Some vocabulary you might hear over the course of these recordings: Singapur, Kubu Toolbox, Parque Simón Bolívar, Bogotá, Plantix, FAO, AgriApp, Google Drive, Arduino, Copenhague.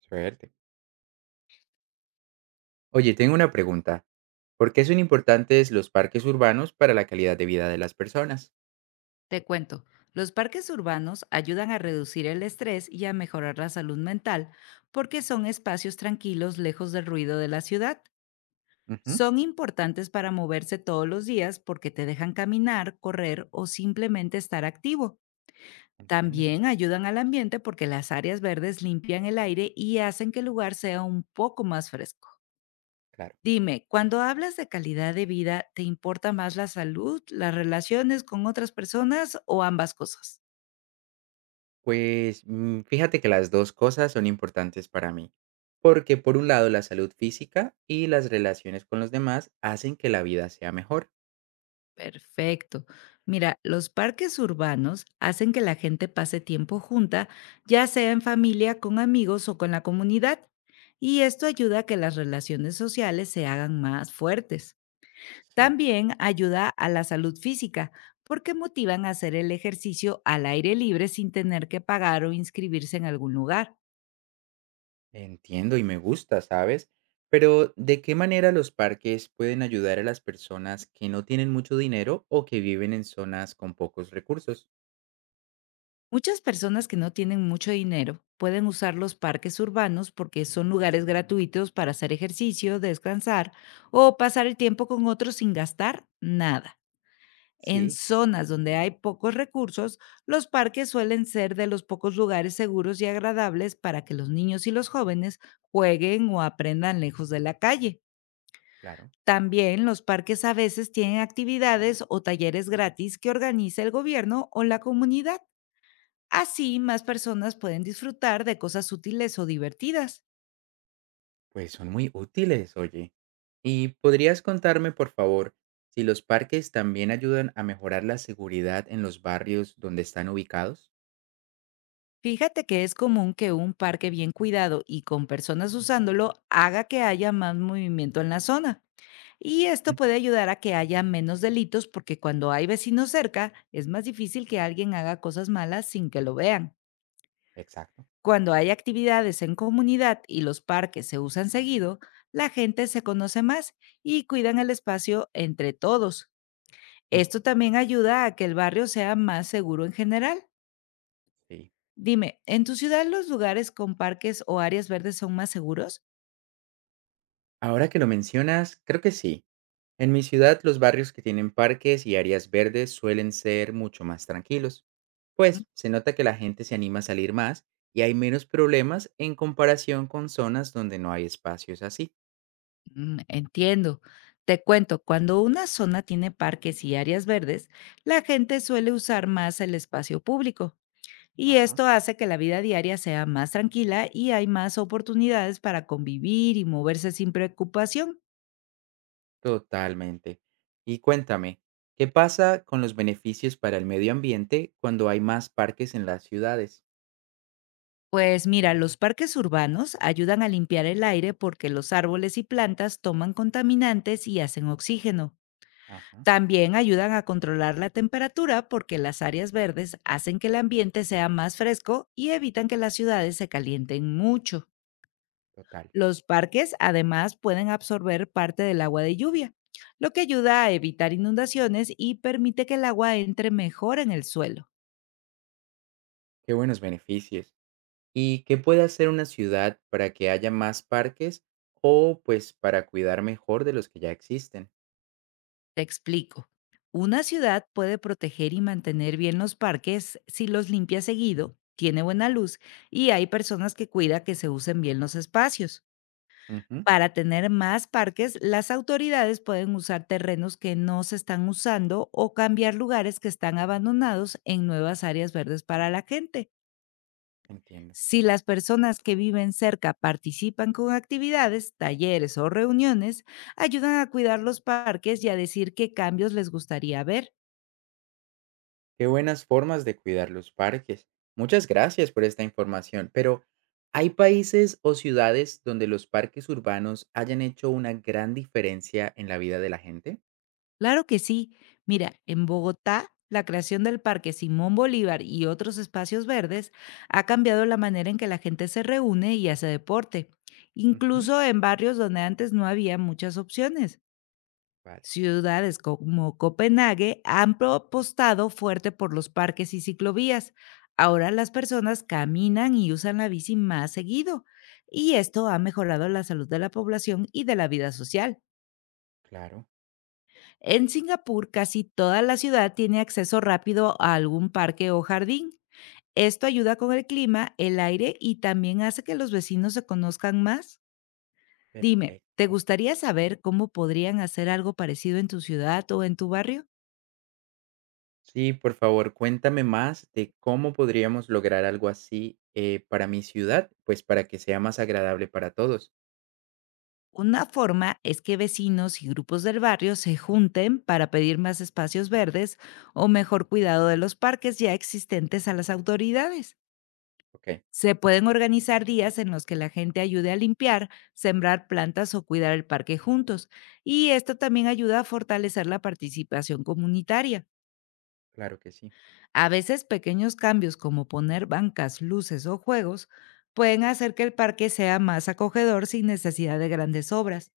Suerte. Oye, tengo una pregunta. ¿Por qué son importantes los parques urbanos para la calidad de vida de las personas? Te cuento, los parques urbanos ayudan a reducir el estrés y a mejorar la salud mental porque son espacios tranquilos lejos del ruido de la ciudad. Ujú, Son importantes para moverse todos los días porque te dejan caminar, correr o simplemente estar activo. entiendo. También ayudan al ambiente porque las áreas verdes limpian el aire y hacen que el lugar sea un poco más fresco. Claro. Dime, cuando hablas de calidad de vida, ¿te importa más la salud, las relaciones con otras personas o ambas cosas? Pues fíjate que las dos cosas son importantes para mí, porque por un lado la salud física y las relaciones con los demás hacen que la vida sea mejor. Perfecto. Mira, los parques urbanos hacen que la gente pase tiempo junta, ya sea en familia, con amigos o con la comunidad, y esto ayuda a que las relaciones sociales se hagan más fuertes. Sí. También ayuda a la salud física, porque motivan a hacer el ejercicio al aire libre sin tener que pagar o inscribirse en algún lugar. Entiendo y me gusta, ¿sabes? Pero ¿de qué manera los parques pueden ayudar a las personas que no tienen mucho dinero o que viven en zonas con pocos recursos? Muchas personas que no tienen mucho dinero pueden usar los parques urbanos porque son lugares gratuitos para hacer ejercicio, descansar o pasar el tiempo con otros sin gastar nada. En Sí, zonas donde hay pocos recursos, los parques suelen ser de los pocos lugares seguros y agradables para que los niños y los jóvenes jueguen o aprendan lejos de la calle. claro. También los parques a veces tienen actividades o talleres gratis que organiza el gobierno o la comunidad. Así, más personas pueden disfrutar de cosas útiles o divertidas. Pues son muy útiles, oye. ¿Y podrías contarme, por favor, si los parques también ayudan a mejorar la seguridad en los barrios donde están ubicados? Fíjate que es común que un parque bien cuidado y con personas usándolo haga que haya más movimiento en la zona. Y esto Mm, puede ayudar a que haya menos delitos, porque cuando hay vecinos cerca es más difícil que alguien haga cosas malas sin que lo vean. exacto. Cuando hay actividades en comunidad y los parques se usan seguido, la gente se conoce más y cuidan el espacio entre todos. Ujú, Esto también ayuda a que el barrio sea más seguro en general. sí. Dime, ¿en tu ciudad los lugares con parques o áreas verdes son más seguros? Ahora que lo mencionas, creo que sí. En mi ciudad, los barrios que tienen parques y áreas verdes suelen ser mucho más tranquilos, Ujú. pues se nota que la gente se anima a salir más y hay menos problemas en comparación con zonas donde no hay espacios así. Mm, entiendo. Te cuento, cuando una zona tiene parques y áreas verdes, la gente suele usar más el espacio público, y Ajá. esto hace que la vida diaria sea más tranquila y hay más oportunidades para convivir y moverse sin preocupación. Totalmente. Y cuéntame, ¿qué pasa con los beneficios para el medio ambiente cuando hay más parques en las ciudades? Pues mira, los parques urbanos ayudan a limpiar el aire porque los árboles y plantas toman contaminantes y hacen oxígeno. Ajá, También ayudan a controlar la temperatura, porque las áreas verdes hacen que el ambiente sea más fresco y evitan que las ciudades se calienten mucho. total. Los parques además pueden absorber parte del agua de lluvia, lo que ayuda a evitar inundaciones y permite que el agua entre mejor en el suelo. Qué buenos beneficios. ¿Y qué puede hacer una ciudad para que haya más parques o pues para cuidar mejor de los que ya existen? Te explico. Una ciudad puede proteger y mantener bien los parques si los limpia seguido, tiene buena luz y hay personas que cuida que se usen bien los espacios. Ujú, Para tener más parques, las autoridades pueden usar terrenos que no se están usando o cambiar lugares que están abandonados en nuevas áreas verdes para la gente. entiendo. Si las personas que viven cerca participan con actividades, talleres o reuniones, ayudan a cuidar los parques y a decir qué cambios les gustaría ver. Qué buenas formas de cuidar los parques. Muchas gracias por esta información, pero ¿hay países o ciudades donde los parques urbanos hayan hecho una gran diferencia en la vida de la gente? Claro que sí. Mira, en Bogotá, la creación del Parque Simón Bolívar y otros espacios verdes ha cambiado la manera en que la gente se reúne y hace deporte, Ujú, incluso en barrios donde antes no había muchas opciones. vale, Ciudades como Copenhague han apostado fuerte por los parques y ciclovías. Ahora las personas caminan y usan la bici más seguido, y esto ha mejorado la salud de la población y de la vida social. claro, En Singapur, casi toda la ciudad tiene acceso rápido a algún parque o jardín. Esto ayuda con el clima, el aire, y también hace que los vecinos se conozcan más. Dime, ¿te perfecto. gustaría saber cómo podrían hacer algo parecido en tu ciudad o en tu barrio? Sí, por favor, cuéntame más de cómo podríamos lograr algo así para mi ciudad, pues para que sea más agradable para todos. Una forma es que vecinos y grupos del barrio se junten para pedir más espacios verdes o mejor cuidado de los parques ya existentes a las autoridades. Ok, Se pueden organizar días en los que la gente ayude a limpiar, sembrar plantas o cuidar el parque juntos. Y esto también ayuda a fortalecer la participación comunitaria. claro que sí, A veces pequeños cambios como poner bancas, luces o juegos pueden hacer que el parque sea más acogedor sin necesidad de grandes obras.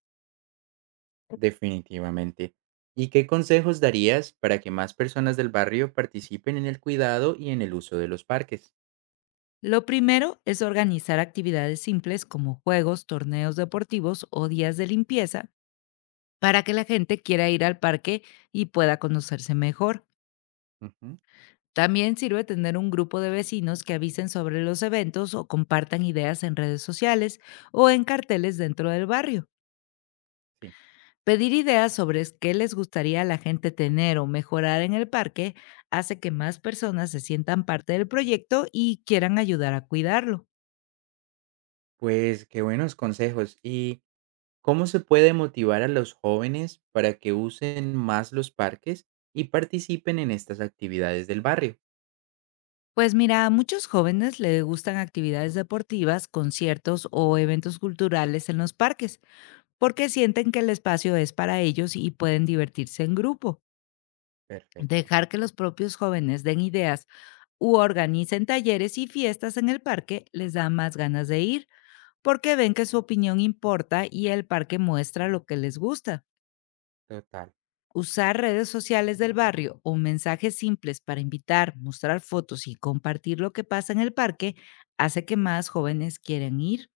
definitivamente. ¿Y qué consejos darías para que más personas del barrio participen en el cuidado y en el uso de los parques? Lo primero es organizar actividades simples como juegos, torneos deportivos o días de limpieza, para que la gente quiera ir al parque y pueda conocerse mejor. Ujú, También sirve tener un grupo de vecinos que avisen sobre los eventos o compartan ideas en redes sociales o en carteles dentro del barrio. sí, Pedir ideas sobre qué les gustaría a la gente tener o mejorar en el parque hace que más personas se sientan parte del proyecto y quieran ayudar a cuidarlo. pues qué buenos consejos. ¿Y cómo se puede motivar a los jóvenes para que usen más los parques y participen en estas actividades del barrio? Pues mira, a muchos jóvenes les gustan actividades deportivas, conciertos o eventos culturales en los parques, porque sienten que el espacio es para ellos y pueden divertirse en grupo. Perfecto, Dejar que los propios jóvenes den ideas u organicen talleres y fiestas en el parque les da más ganas de ir, porque ven que su opinión importa y el parque muestra lo que les gusta. total. Usar redes sociales del barrio o mensajes simples para invitar, mostrar fotos y compartir lo que pasa en el parque hace que más jóvenes quieran ir.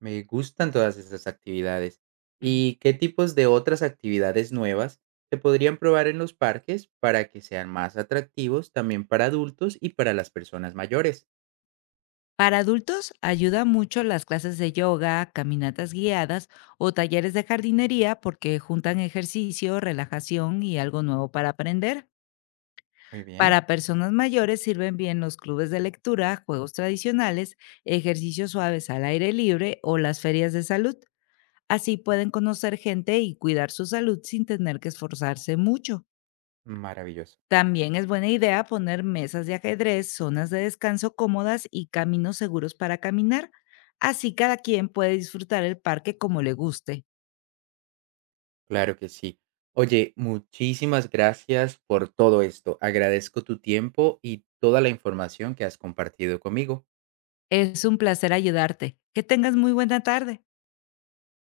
Me gustan todas esas actividades. ¿Y qué tipos de otras actividades nuevas se podrían probar en los parques para que sean más atractivos también para adultos y para las personas mayores? Para adultos ayuda mucho las clases de yoga, caminatas guiadas o talleres de jardinería, porque juntan ejercicio, relajación y algo nuevo para aprender. Muy bien, Para personas mayores sirven bien los clubes de lectura, juegos tradicionales, ejercicios suaves al aire libre o las ferias de salud. Así pueden conocer gente y cuidar su salud sin tener que esforzarse mucho. maravilloso. También es buena idea poner mesas de ajedrez, zonas de descanso cómodas y caminos seguros para caminar. Así cada quien puede disfrutar el parque como le guste. Claro que sí. Oye, muchísimas gracias por todo esto. Agradezco tu tiempo y toda la información que has compartido conmigo. Es un placer ayudarte. Que tengas muy buena tarde.